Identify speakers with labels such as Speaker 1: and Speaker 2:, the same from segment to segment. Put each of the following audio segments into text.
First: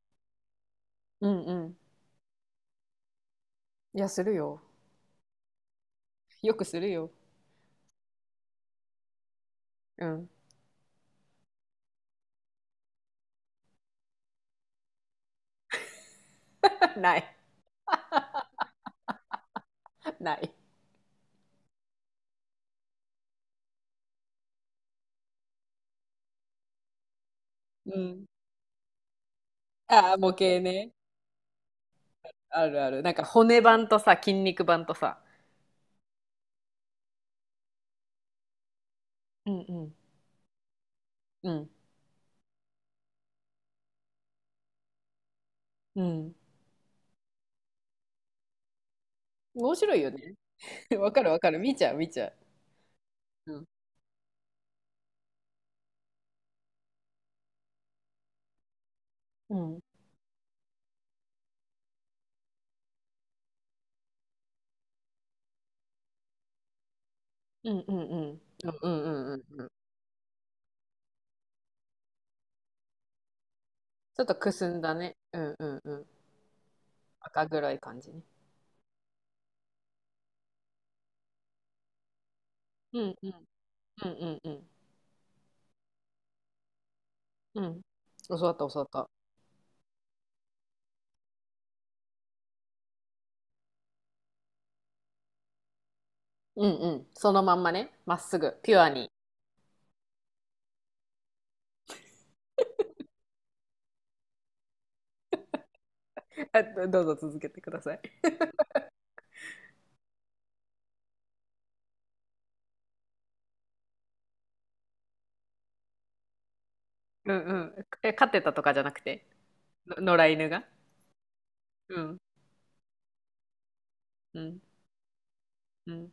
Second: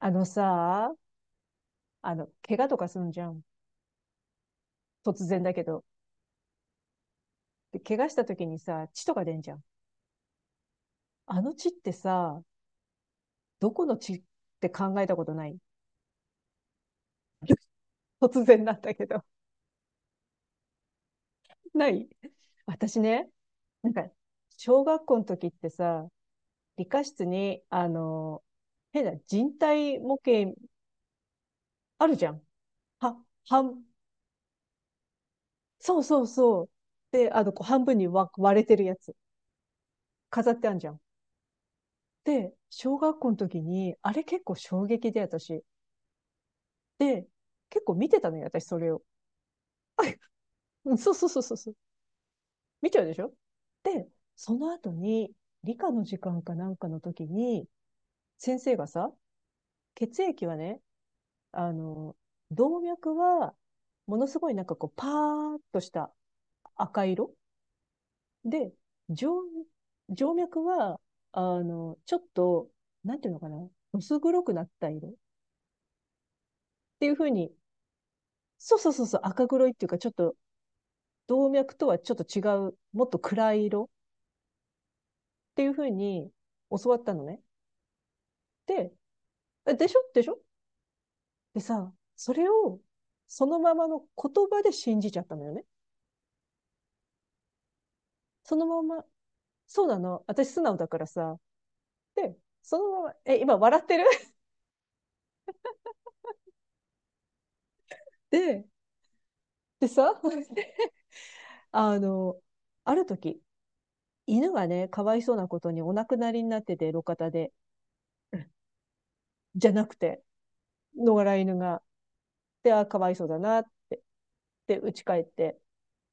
Speaker 1: あのさ、
Speaker 2: うんうん。
Speaker 1: 怪我とかすんじゃん。
Speaker 2: いや、するよ。
Speaker 1: 突然だけど。
Speaker 2: よくするよ。
Speaker 1: で、怪我した時にさ、血とか出んじゃん。
Speaker 2: うん。
Speaker 1: あの血ってさ、どこの血って考えたことない？
Speaker 2: ない。
Speaker 1: 突然なんだけど。
Speaker 2: ない。
Speaker 1: ない。私ね、なんか、小学校の時ってさ、理科室に、
Speaker 2: うん。
Speaker 1: 変な人体
Speaker 2: ああ、
Speaker 1: 模
Speaker 2: 模
Speaker 1: 型
Speaker 2: 型ね。
Speaker 1: あるじゃん。
Speaker 2: あるある。なん
Speaker 1: は、
Speaker 2: か骨
Speaker 1: 半、
Speaker 2: 盤とさ、筋肉盤とさ。
Speaker 1: そうそうそう。で、こう半分に割れてるやつ。
Speaker 2: うんうん。
Speaker 1: 飾ってあんじゃん。
Speaker 2: うん。
Speaker 1: で、小学校の時に、あれ結構衝撃で私。
Speaker 2: うん。
Speaker 1: で、結構見てたのよ、私それを。
Speaker 2: 面白いよね。
Speaker 1: う ん、
Speaker 2: わ
Speaker 1: そう
Speaker 2: か
Speaker 1: そ
Speaker 2: る
Speaker 1: う
Speaker 2: わ
Speaker 1: そう
Speaker 2: かる。
Speaker 1: そ
Speaker 2: 見
Speaker 1: う。
Speaker 2: ちゃう見ちゃ
Speaker 1: 見ちゃうでしょ。
Speaker 2: う。うん。
Speaker 1: で、その後に、理科の時間かなんかの時に、先生がさ、
Speaker 2: うん。
Speaker 1: 血液はね、あの、動脈は、ものすごいなんかこう、パーっとした赤色
Speaker 2: うんうんうん。う
Speaker 1: で、
Speaker 2: んうんう
Speaker 1: 静
Speaker 2: んうんうん。
Speaker 1: 静脈は、ちょっと、なんていうのかな、薄
Speaker 2: ちょっと
Speaker 1: 黒
Speaker 2: く
Speaker 1: くな
Speaker 2: す
Speaker 1: っ
Speaker 2: ん
Speaker 1: た
Speaker 2: だ
Speaker 1: 色っ
Speaker 2: ね。うんうんうん。
Speaker 1: ていう風
Speaker 2: 赤
Speaker 1: に、
Speaker 2: 黒い感じね。
Speaker 1: そうそうそうそう、赤黒いっていうか、ちょっと、動脈とはちょっと違う、
Speaker 2: う
Speaker 1: もっ
Speaker 2: ん
Speaker 1: と
Speaker 2: うん。
Speaker 1: 暗い色
Speaker 2: うんうんうん。
Speaker 1: っていうふうに教わったのね。
Speaker 2: うん。教わった教わっ
Speaker 1: で、
Speaker 2: た。
Speaker 1: でしょでしょ。でさ、それをそのままの言葉で信じちゃったのよね。
Speaker 2: うんうん。そのまんまね。まっす
Speaker 1: そ
Speaker 2: ぐ。
Speaker 1: の
Speaker 2: ピュ
Speaker 1: ま
Speaker 2: ア
Speaker 1: ま、
Speaker 2: に。
Speaker 1: そうなの。私素直だからさ。で、そのまま、今笑ってる？
Speaker 2: あどどうぞ続けてくださ い。
Speaker 1: で、でさ、あの、ある時、犬がね、かわいそうなことにお亡くなりになってて、路肩
Speaker 2: うん
Speaker 1: で。
Speaker 2: うん。え、飼ってたとかじゃなくて、
Speaker 1: じゃなく
Speaker 2: の
Speaker 1: て、
Speaker 2: 野良犬が。
Speaker 1: 野良犬が。
Speaker 2: うん。
Speaker 1: で、あ、かわいそうだなって。
Speaker 2: うん。
Speaker 1: で、家帰って、
Speaker 2: うん。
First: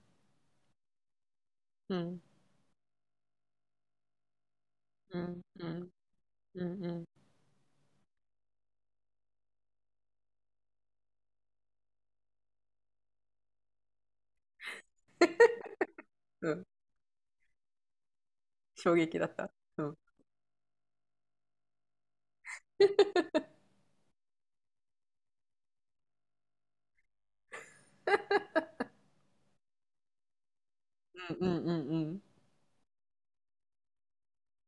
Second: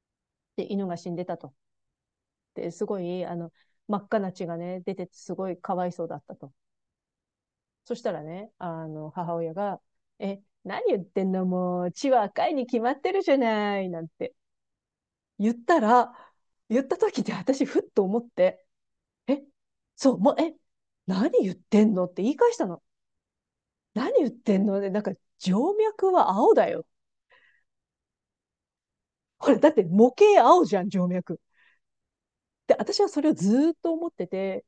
Speaker 1: で、犬が死んでたと。
Speaker 2: うん。
Speaker 1: って、すごい、真っ赤な血がね、出てて、
Speaker 2: う
Speaker 1: す
Speaker 2: ん。
Speaker 1: ごい
Speaker 2: う
Speaker 1: かわ
Speaker 2: ん。
Speaker 1: いそうだったと。
Speaker 2: うん。うん。
Speaker 1: そしたらね、母親が、何言ってんのもう、血は赤いに決まってるじゃない、なんて言ったら、
Speaker 2: うん
Speaker 1: 言った時で私、ふっと思って、
Speaker 2: 衝撃だっ
Speaker 1: え、
Speaker 2: た。うん。うん
Speaker 1: そう、もう、何言ってんのって言い返したの。何言ってんので、なんか、静脈は青だよ。ほら、だって模型青じゃん、静
Speaker 2: う
Speaker 1: 脈。
Speaker 2: んうんうん。
Speaker 1: で、私はそれをずーっと思ってて、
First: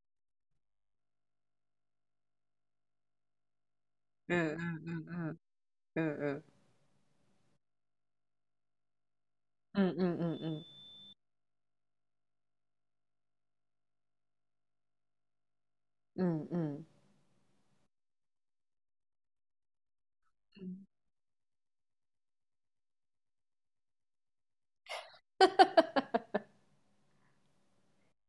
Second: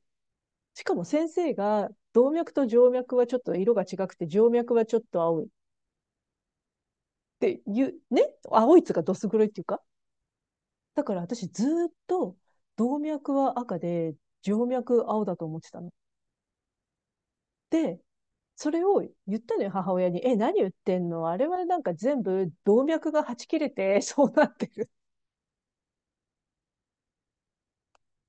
Speaker 1: しかも先生が、動脈と静脈はちょっと色が違くて、
Speaker 2: うん
Speaker 1: 静
Speaker 2: う
Speaker 1: 脈はちょっ
Speaker 2: んう
Speaker 1: と
Speaker 2: んうん。
Speaker 1: 青いっ
Speaker 2: うんうん
Speaker 1: ていう、ね、青いつかどす黒いっていう
Speaker 2: う
Speaker 1: か。
Speaker 2: んうん。
Speaker 1: だから私ずっと動脈は赤で、静脈青だと思ってたの。
Speaker 2: うんうんうん。
Speaker 1: で、それを言ったのよ、母親に。何
Speaker 2: う
Speaker 1: 言っ
Speaker 2: ん。
Speaker 1: てんの、あれはなんか全部動脈がはち切れてそうなってる。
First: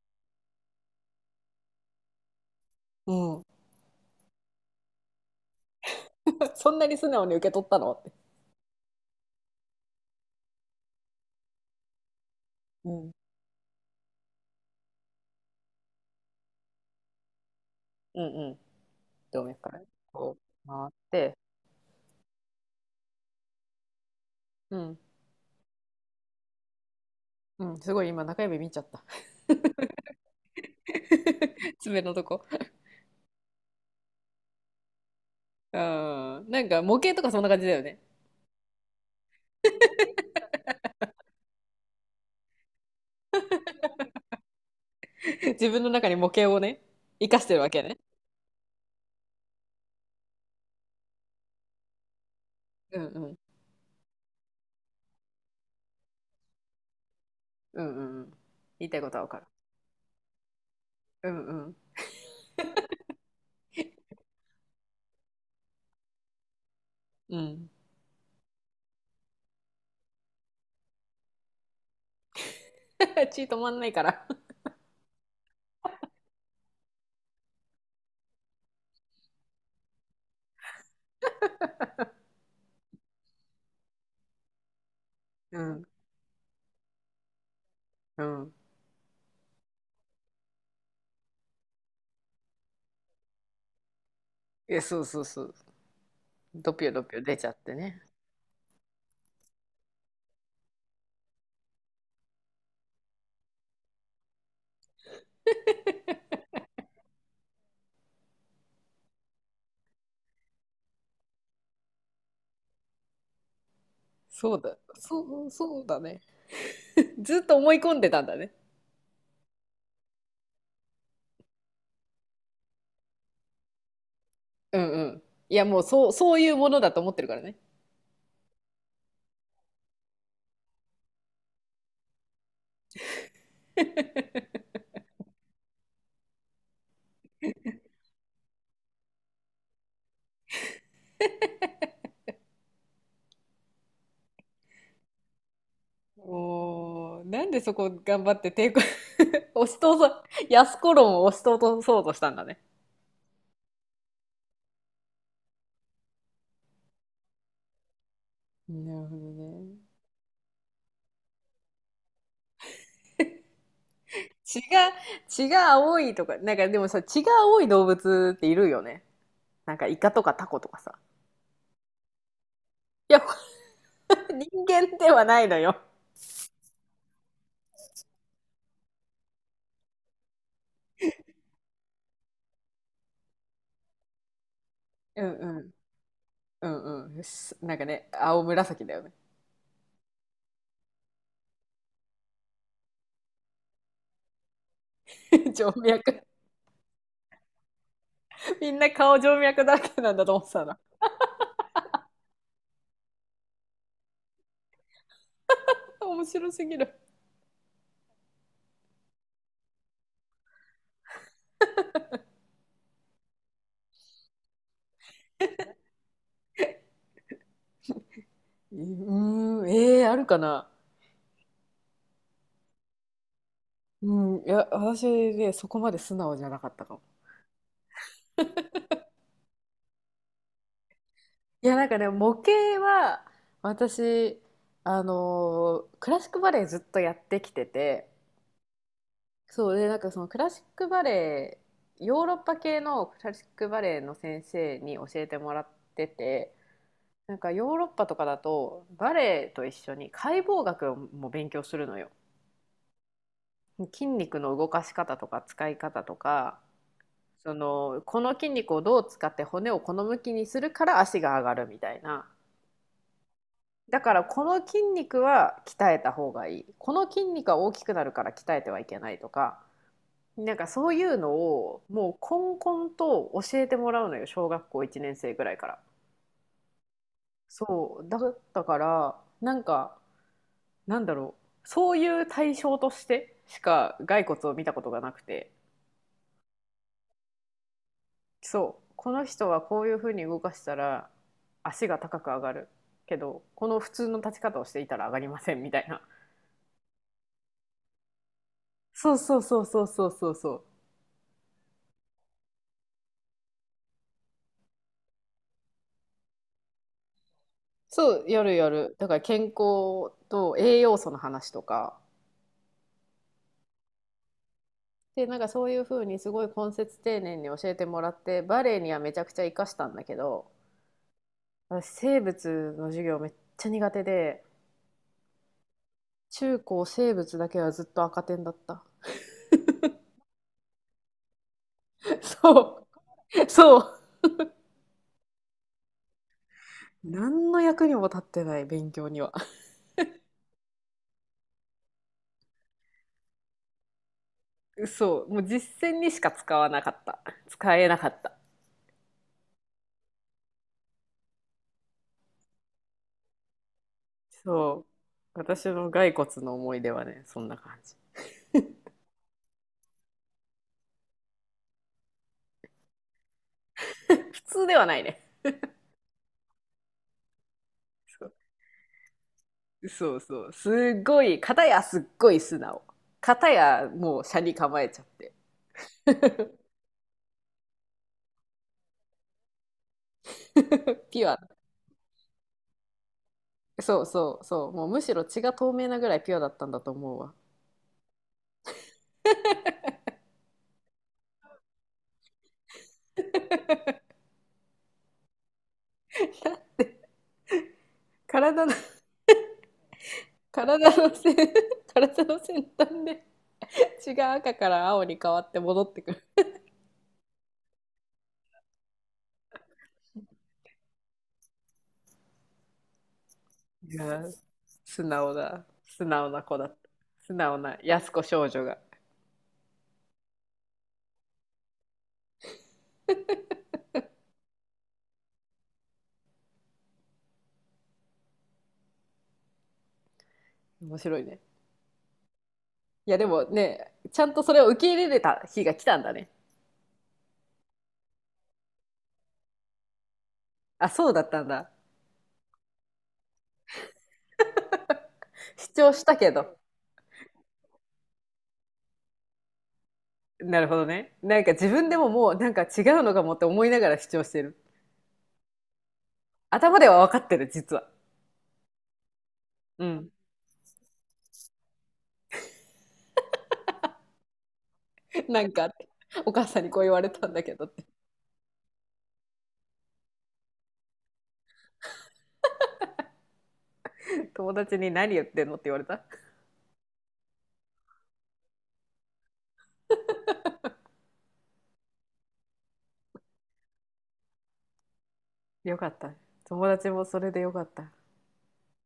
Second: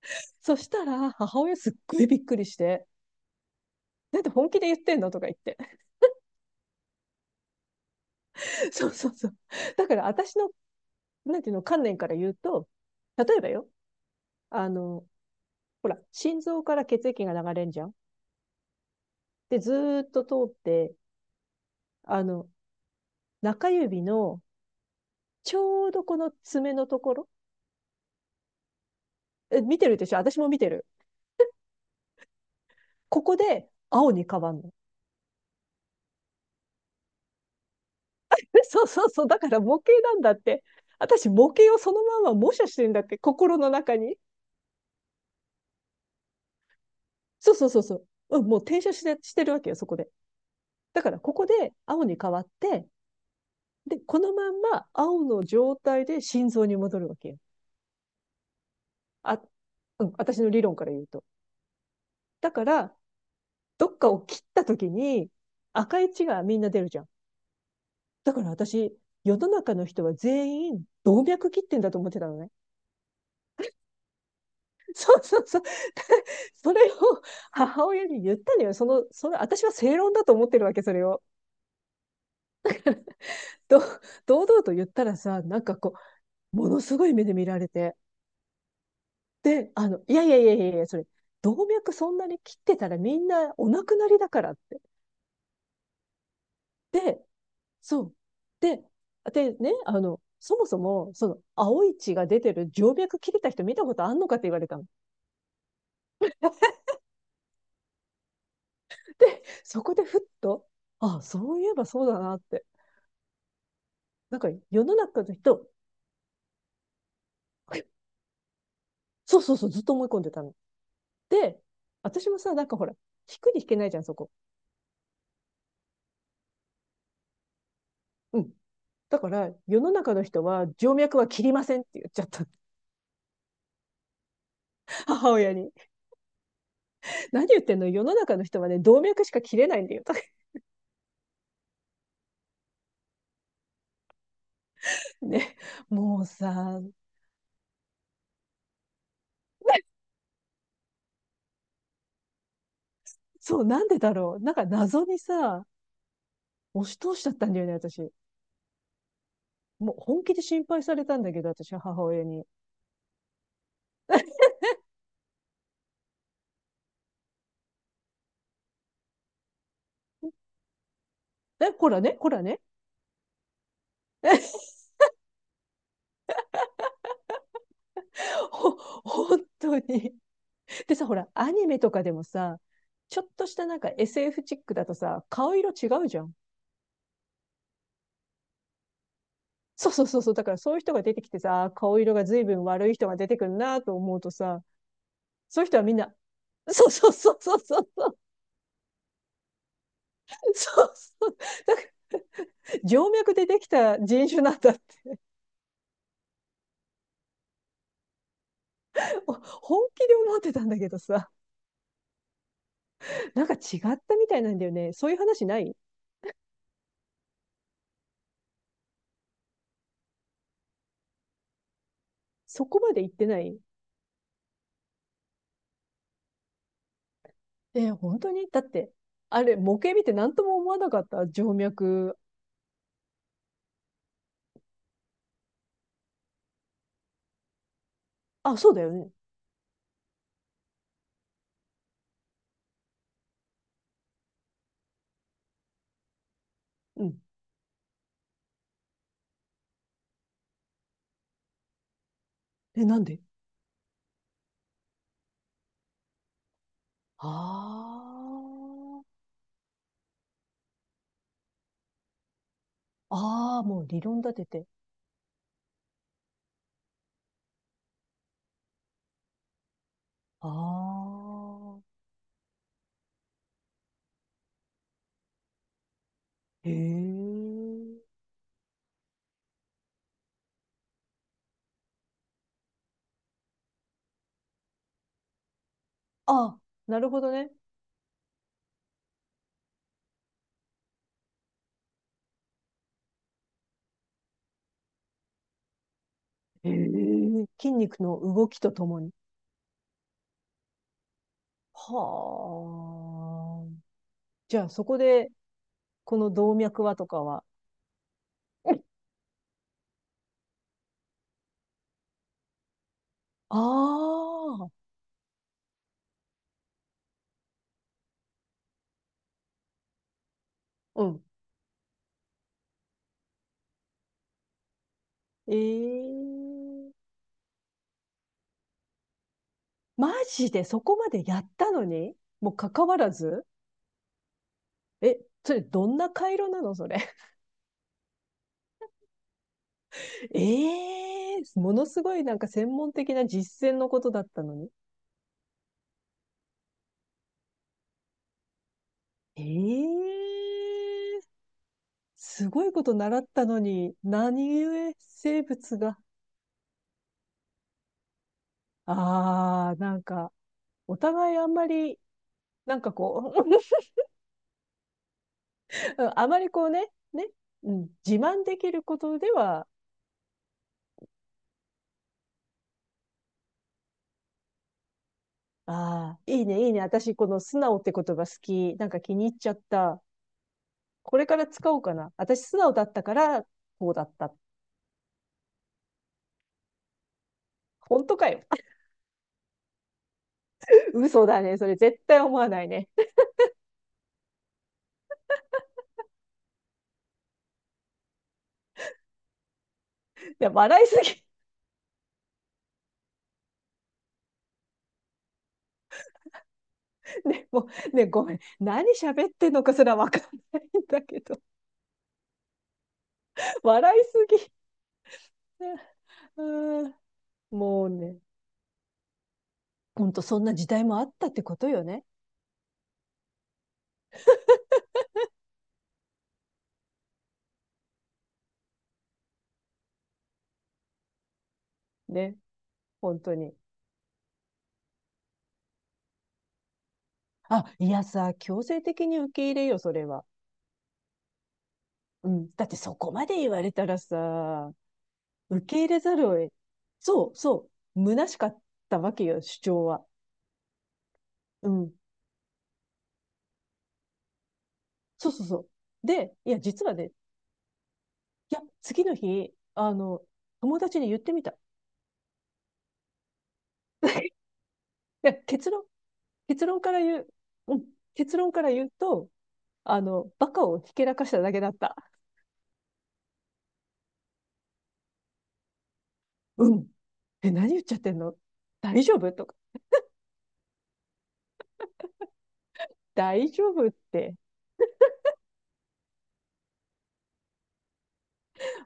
Speaker 1: そしたら、母親すっごいびっくりし
Speaker 2: うんうんうんうんうんうんうん
Speaker 1: て、
Speaker 2: うんうん、
Speaker 1: なんで本気で言ってんのとか言って。
Speaker 2: そんなに素直に受け取ったのって。
Speaker 1: そうそうそう。だから私の、なんていうの、観念から言うと、
Speaker 2: うん。
Speaker 1: 例えばよ、あの、ほら、心臓から血液が流れんじゃん。
Speaker 2: うんうん。動
Speaker 1: で、
Speaker 2: 脈か
Speaker 1: ず
Speaker 2: ら
Speaker 1: ーっと通
Speaker 2: こ
Speaker 1: っ
Speaker 2: う回っ
Speaker 1: て、
Speaker 2: て。
Speaker 1: あの、中指の
Speaker 2: うん。
Speaker 1: ちょうどこの爪のところ、
Speaker 2: うん。すごい今中指見ちゃった。
Speaker 1: 見てるでしょ？私も見てる。
Speaker 2: 爪のとこ。
Speaker 1: ここで青に変わんの。
Speaker 2: うん。なんか模型とかそんな感じだよね。
Speaker 1: そうそうそう。だから模型なんだって。私、模型をそのまま模写してるんだって、心の中に。
Speaker 2: 自分の中に模型をね、生かし
Speaker 1: そ
Speaker 2: て
Speaker 1: う
Speaker 2: る
Speaker 1: そ
Speaker 2: わ
Speaker 1: うそ
Speaker 2: け
Speaker 1: うそ
Speaker 2: ね。
Speaker 1: う。うん、もう転写してるわけよ、そこで。だから、ここで青に変わって、
Speaker 2: うんうん。
Speaker 1: で、このまんま青の状態で心臓に戻るわけよ。
Speaker 2: うんうんうん。言いたいことはわか
Speaker 1: あ、
Speaker 2: る。
Speaker 1: うん、私の理論から言うと。
Speaker 2: うんうん
Speaker 1: だから、どっかを切った時に赤い血がみんな出るじゃん。
Speaker 2: うん。
Speaker 1: だから私、世の中の人は全員動脈切ってんだと思ってたのね。
Speaker 2: 血止まんないから。
Speaker 1: そうそうそう。で、それを母親に言ったのよ。その、私は正論だと思ってるわけ、それを。ど堂々と言ったらさ、
Speaker 2: う
Speaker 1: なんか
Speaker 2: ん
Speaker 1: こう、ものすごい目で見られて。
Speaker 2: うん。
Speaker 1: で、いやいやいやいやいや、それ、動脈そんなに切ってたらみんなお亡くなりだからっ
Speaker 2: い
Speaker 1: て。
Speaker 2: や、そうそうそう。ドピョドピョ
Speaker 1: で、
Speaker 2: 出ちゃってね。
Speaker 1: そう。で、でね、そもそも、その、青い血が出てる静脈切れた人見たことあんのかって言われたの。で、そこでふっと、あ、そういえばそうだなって。なんか、
Speaker 2: そうだ。
Speaker 1: 世の
Speaker 2: そ
Speaker 1: 中の
Speaker 2: う、
Speaker 1: 人、
Speaker 2: そうだね。ずっと思い込んでたんだね。
Speaker 1: そうそうそう、ずっと思い込んでたの。で、私もさ、なんかほら、引くに引けないじゃん、そこ。
Speaker 2: うんうん。いや、もうそう、そういうものだと思ってるからね。
Speaker 1: うん。だから、世の中の人は、静脈は切りませんって言っちゃった。母親に。何言ってんの、世の中の人はね、動脈しか切れないんだよ。とかね。もうさ、
Speaker 2: もう、なんでそこ頑張って抵抗、押し通そう、安子論を押し通そうとしたんだね。
Speaker 1: そう、なんでだろう。なんか謎にさ、押し通しちゃったんだよね、私。
Speaker 2: なるほどね。
Speaker 1: もう本気で心配されたんだけど、私、母親に。
Speaker 2: 血が、血が青いとか、なんかでもさ、血が青い動物っているよね。なんかイカとかタコとかさ。
Speaker 1: え、こらね、こらね。
Speaker 2: いや、人 間ではないのよ。
Speaker 1: えほ、本当に。でさ、ほら、アニメとかでもさ、ちょっとしたなんか SF チックだと
Speaker 2: う
Speaker 1: さ、
Speaker 2: んう
Speaker 1: 顔色
Speaker 2: ん。
Speaker 1: 違うじゃん。
Speaker 2: うんうん。なんかね、青紫だよね。
Speaker 1: そうそうそうそう。だからそういう人が出てきてさ、あー顔色が随分悪い人が出てくるなと思うとさ、そうい
Speaker 2: 静
Speaker 1: う人はみん
Speaker 2: 脈。
Speaker 1: な、そうそうそうそうそうそう
Speaker 2: みんな顔静脈だらけなんだと思ってたな。
Speaker 1: そうそう。だから、静脈でできた人種なんだって。
Speaker 2: 面白すぎる。
Speaker 1: 本気で思ってたんだけどさ、なんか違ったみたいなんだよね。そういう話ない？
Speaker 2: うーん、えー、あるかな。
Speaker 1: そこまで言ってない？
Speaker 2: うん、いや、私ね、そこまで素直じゃなかったかも。
Speaker 1: 本当に、だって、あれ、模型見て何とも思わなかった、静
Speaker 2: いや、なんかね、
Speaker 1: 脈？
Speaker 2: 模型は、私、クラシックバレエずっとやってきてて、
Speaker 1: あ、そうだよね。
Speaker 2: そうでなんかそのクラシックバレエヨーロッパ系のクラシックバレエの先生に教えてもらってて、
Speaker 1: うん。
Speaker 2: なんかヨーロッパとかだとバレエと一緒に解剖学をも勉強するのよ。
Speaker 1: え、なんで？
Speaker 2: 筋肉の動かし方とか使い方とか、
Speaker 1: あ
Speaker 2: そのこの筋肉をどう
Speaker 1: あ。
Speaker 2: 使って骨をこの向きにするから足が上がるみたいな。
Speaker 1: ああ、もう
Speaker 2: だ
Speaker 1: 理
Speaker 2: か
Speaker 1: 論
Speaker 2: ら
Speaker 1: 立
Speaker 2: こ
Speaker 1: て
Speaker 2: の
Speaker 1: て。
Speaker 2: 筋肉は鍛えた方がいい、この筋肉は大きくなるから鍛えてはいけないとか、
Speaker 1: あ
Speaker 2: なんかそういうのを
Speaker 1: あ。
Speaker 2: もうこんこんと教えてもらうのよ、小学校1年生ぐらいから。
Speaker 1: へえ。
Speaker 2: そうだったから、なんかなんだろう、そういう対象としてしか骸骨を見たことがなくて、
Speaker 1: あ、なるほどね。
Speaker 2: そうこの人はこういうふうに動かしたら足が高く上がるけど、この普通の立ち方をしていたら上がりませんみたいな。
Speaker 1: へえ。筋肉の動きとともに。
Speaker 2: そうそうそうそうそうそうそう。
Speaker 1: はあ。じゃあ、そこで、この動脈はとかは？
Speaker 2: そうやるやる、だから健康と栄養素の話とか
Speaker 1: ああ、
Speaker 2: で、なんかそういう風にすごい根節丁寧に教えてもらって、バレエにはめちゃくちゃ活かしたんだけど、
Speaker 1: うん。
Speaker 2: 私生物の授業めっちゃ苦手で、
Speaker 1: え
Speaker 2: 中高
Speaker 1: え、
Speaker 2: 生物だけはずっと赤点だった。
Speaker 1: マジで？そこまでやったのに もう
Speaker 2: そ
Speaker 1: 関わらず？
Speaker 2: う、そう。
Speaker 1: え、それどんな回路なのそれ。
Speaker 2: 何の役にも立ってない勉強には。
Speaker 1: ええ、ものすごいなんか専門的な実践のことだったのに。
Speaker 2: そう、もう実践にしか使わなかった。使えなかった。
Speaker 1: ええ、すごいこと習ったのに、何
Speaker 2: そう。
Speaker 1: 故生
Speaker 2: 私
Speaker 1: 物
Speaker 2: の
Speaker 1: が。
Speaker 2: 骸骨の思い出はね、そんな感じ。
Speaker 1: ああ、なんか、お互いあんまり、なんかこう、
Speaker 2: 普通ではないね。
Speaker 1: あまりこうね、うん、自
Speaker 2: そ
Speaker 1: 慢できることでは。
Speaker 2: そうそう。すっごい、片やすっごい素直。片やもう斜に構えちゃって。
Speaker 1: ああ、いいね、いいね。私、この素直って言葉好き。なんか気に入っちゃった。こ
Speaker 2: ピ
Speaker 1: れ
Speaker 2: ュ
Speaker 1: から
Speaker 2: ア。
Speaker 1: 使おうかな。私、素直だったから、こう
Speaker 2: そ
Speaker 1: だ
Speaker 2: う
Speaker 1: った。
Speaker 2: そうそう。もうむしろ血が透明なぐらいピュアだったんだと思うわ。
Speaker 1: 本当かよ。嘘だね。それ絶対思わないね。
Speaker 2: 体の、
Speaker 1: いや、
Speaker 2: 体
Speaker 1: 笑いす
Speaker 2: の
Speaker 1: ぎ。
Speaker 2: 先、体の先端で血が赤から青に変わって戻ってくる。
Speaker 1: ね、もう、ね、ごめん。何喋ってんのかすらわかんないんだけど。
Speaker 2: い
Speaker 1: 笑い
Speaker 2: やー、
Speaker 1: す
Speaker 2: 素直
Speaker 1: ぎ。
Speaker 2: だ。素直な子だった。
Speaker 1: うん。
Speaker 2: 素直な
Speaker 1: もう
Speaker 2: 安
Speaker 1: ね、
Speaker 2: 子少女が。
Speaker 1: ほんとそんな時代もあったってことよね。
Speaker 2: 面白いね。
Speaker 1: ね、
Speaker 2: いや
Speaker 1: 本
Speaker 2: で
Speaker 1: 当
Speaker 2: も
Speaker 1: に。
Speaker 2: ね、ちゃんとそれを受け入れれた日が来たんだね。
Speaker 1: あ、いやさ、強制的に受け入れよ、それは。
Speaker 2: あ、そうだったんだ。
Speaker 1: うん。だってそこまで言われたらさ、受
Speaker 2: 主
Speaker 1: け入
Speaker 2: 張
Speaker 1: れ
Speaker 2: し
Speaker 1: ざ
Speaker 2: た
Speaker 1: る
Speaker 2: け
Speaker 1: を得、
Speaker 2: ど。
Speaker 1: そうそう、虚しかったわけよ、主張は。
Speaker 2: なるほどね。なんか自
Speaker 1: う
Speaker 2: 分
Speaker 1: ん。
Speaker 2: でももうなんか違うのかもって思いながら主張してる。
Speaker 1: そうそうそう。で、いや、
Speaker 2: 頭
Speaker 1: 実
Speaker 2: で
Speaker 1: は
Speaker 2: は
Speaker 1: ね、
Speaker 2: 分かってる、実は。
Speaker 1: いや、次の日、
Speaker 2: うん。
Speaker 1: 友達に言ってみた。い や
Speaker 2: なん
Speaker 1: 結
Speaker 2: か、
Speaker 1: 論、
Speaker 2: お母さん
Speaker 1: 結
Speaker 2: にこ
Speaker 1: 論
Speaker 2: う言
Speaker 1: か
Speaker 2: わ
Speaker 1: ら
Speaker 2: れ
Speaker 1: 言
Speaker 2: た
Speaker 1: う、
Speaker 2: んだけどっ
Speaker 1: う
Speaker 2: て。
Speaker 1: ん、結論から言うと、バカをひけらかしただけだった。
Speaker 2: 友達に何言ってんのって言われた。
Speaker 1: うん。何言っちゃってんの、大丈夫とか。大丈夫って、
Speaker 2: よかった。友達もそれでよかった。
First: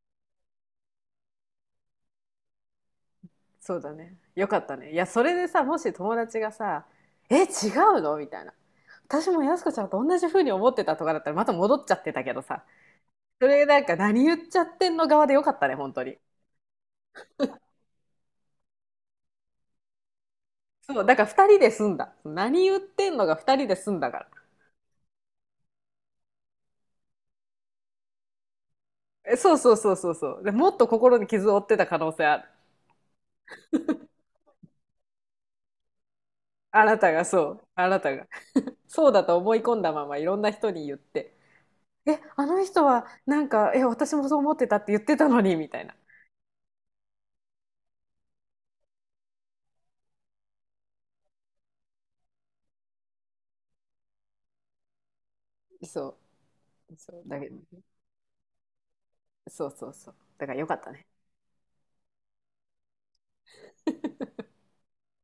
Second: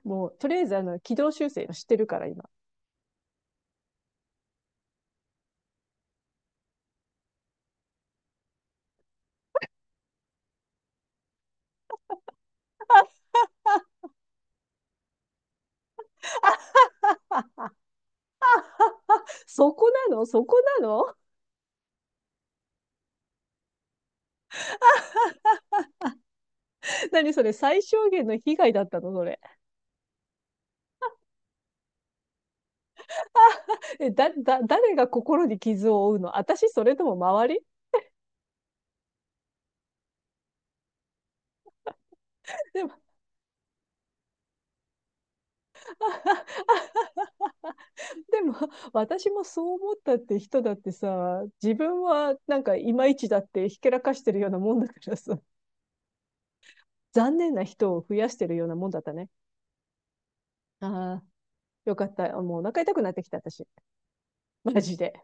Speaker 1: もう、とりあえず、軌道修正知してるから、今。
Speaker 2: そうだね。よかったね。いや、それでさ、もし友達がさ、え、違うのみたいな。私もやすこちゃんと同じ風に思ってたとかだったらまた戻っちゃってたけどさ。それなんか何言っちゃってんの側でよかったね、本当に。
Speaker 1: そこなのそこな
Speaker 2: そう、
Speaker 1: の。
Speaker 2: だから2人で済んだ。何言ってんのが2人で済んだから。
Speaker 1: 何それ？最小限の被害だったのそ
Speaker 2: え
Speaker 1: れ？
Speaker 2: そう そうそうそうそう。で、もっと心に傷を負ってた可能性ある。
Speaker 1: あ、え、誰が心に傷を負うの？私？そ
Speaker 2: あ
Speaker 1: れ
Speaker 2: な
Speaker 1: と
Speaker 2: た
Speaker 1: も
Speaker 2: がそ
Speaker 1: 周り？
Speaker 2: う。あなたが。そうだと思い込んだままいろんな人に言って。え、あの
Speaker 1: で
Speaker 2: 人
Speaker 1: も、
Speaker 2: はなんか、え、私もそう思ってたって言ってたのに、みたいな。
Speaker 1: あ、あ、でも、私もそう思ったって人だってさ、自分はなんかいまいちだってひけらかしてるようなもんだからさ、
Speaker 2: そう。そう、
Speaker 1: 残
Speaker 2: だけ
Speaker 1: 念
Speaker 2: ど、
Speaker 1: な人を増やしてるようなもんだったね。
Speaker 2: そうそうそう。だからよかったね。
Speaker 1: ああ、よかった。もうお腹痛くなってきた私。マジで。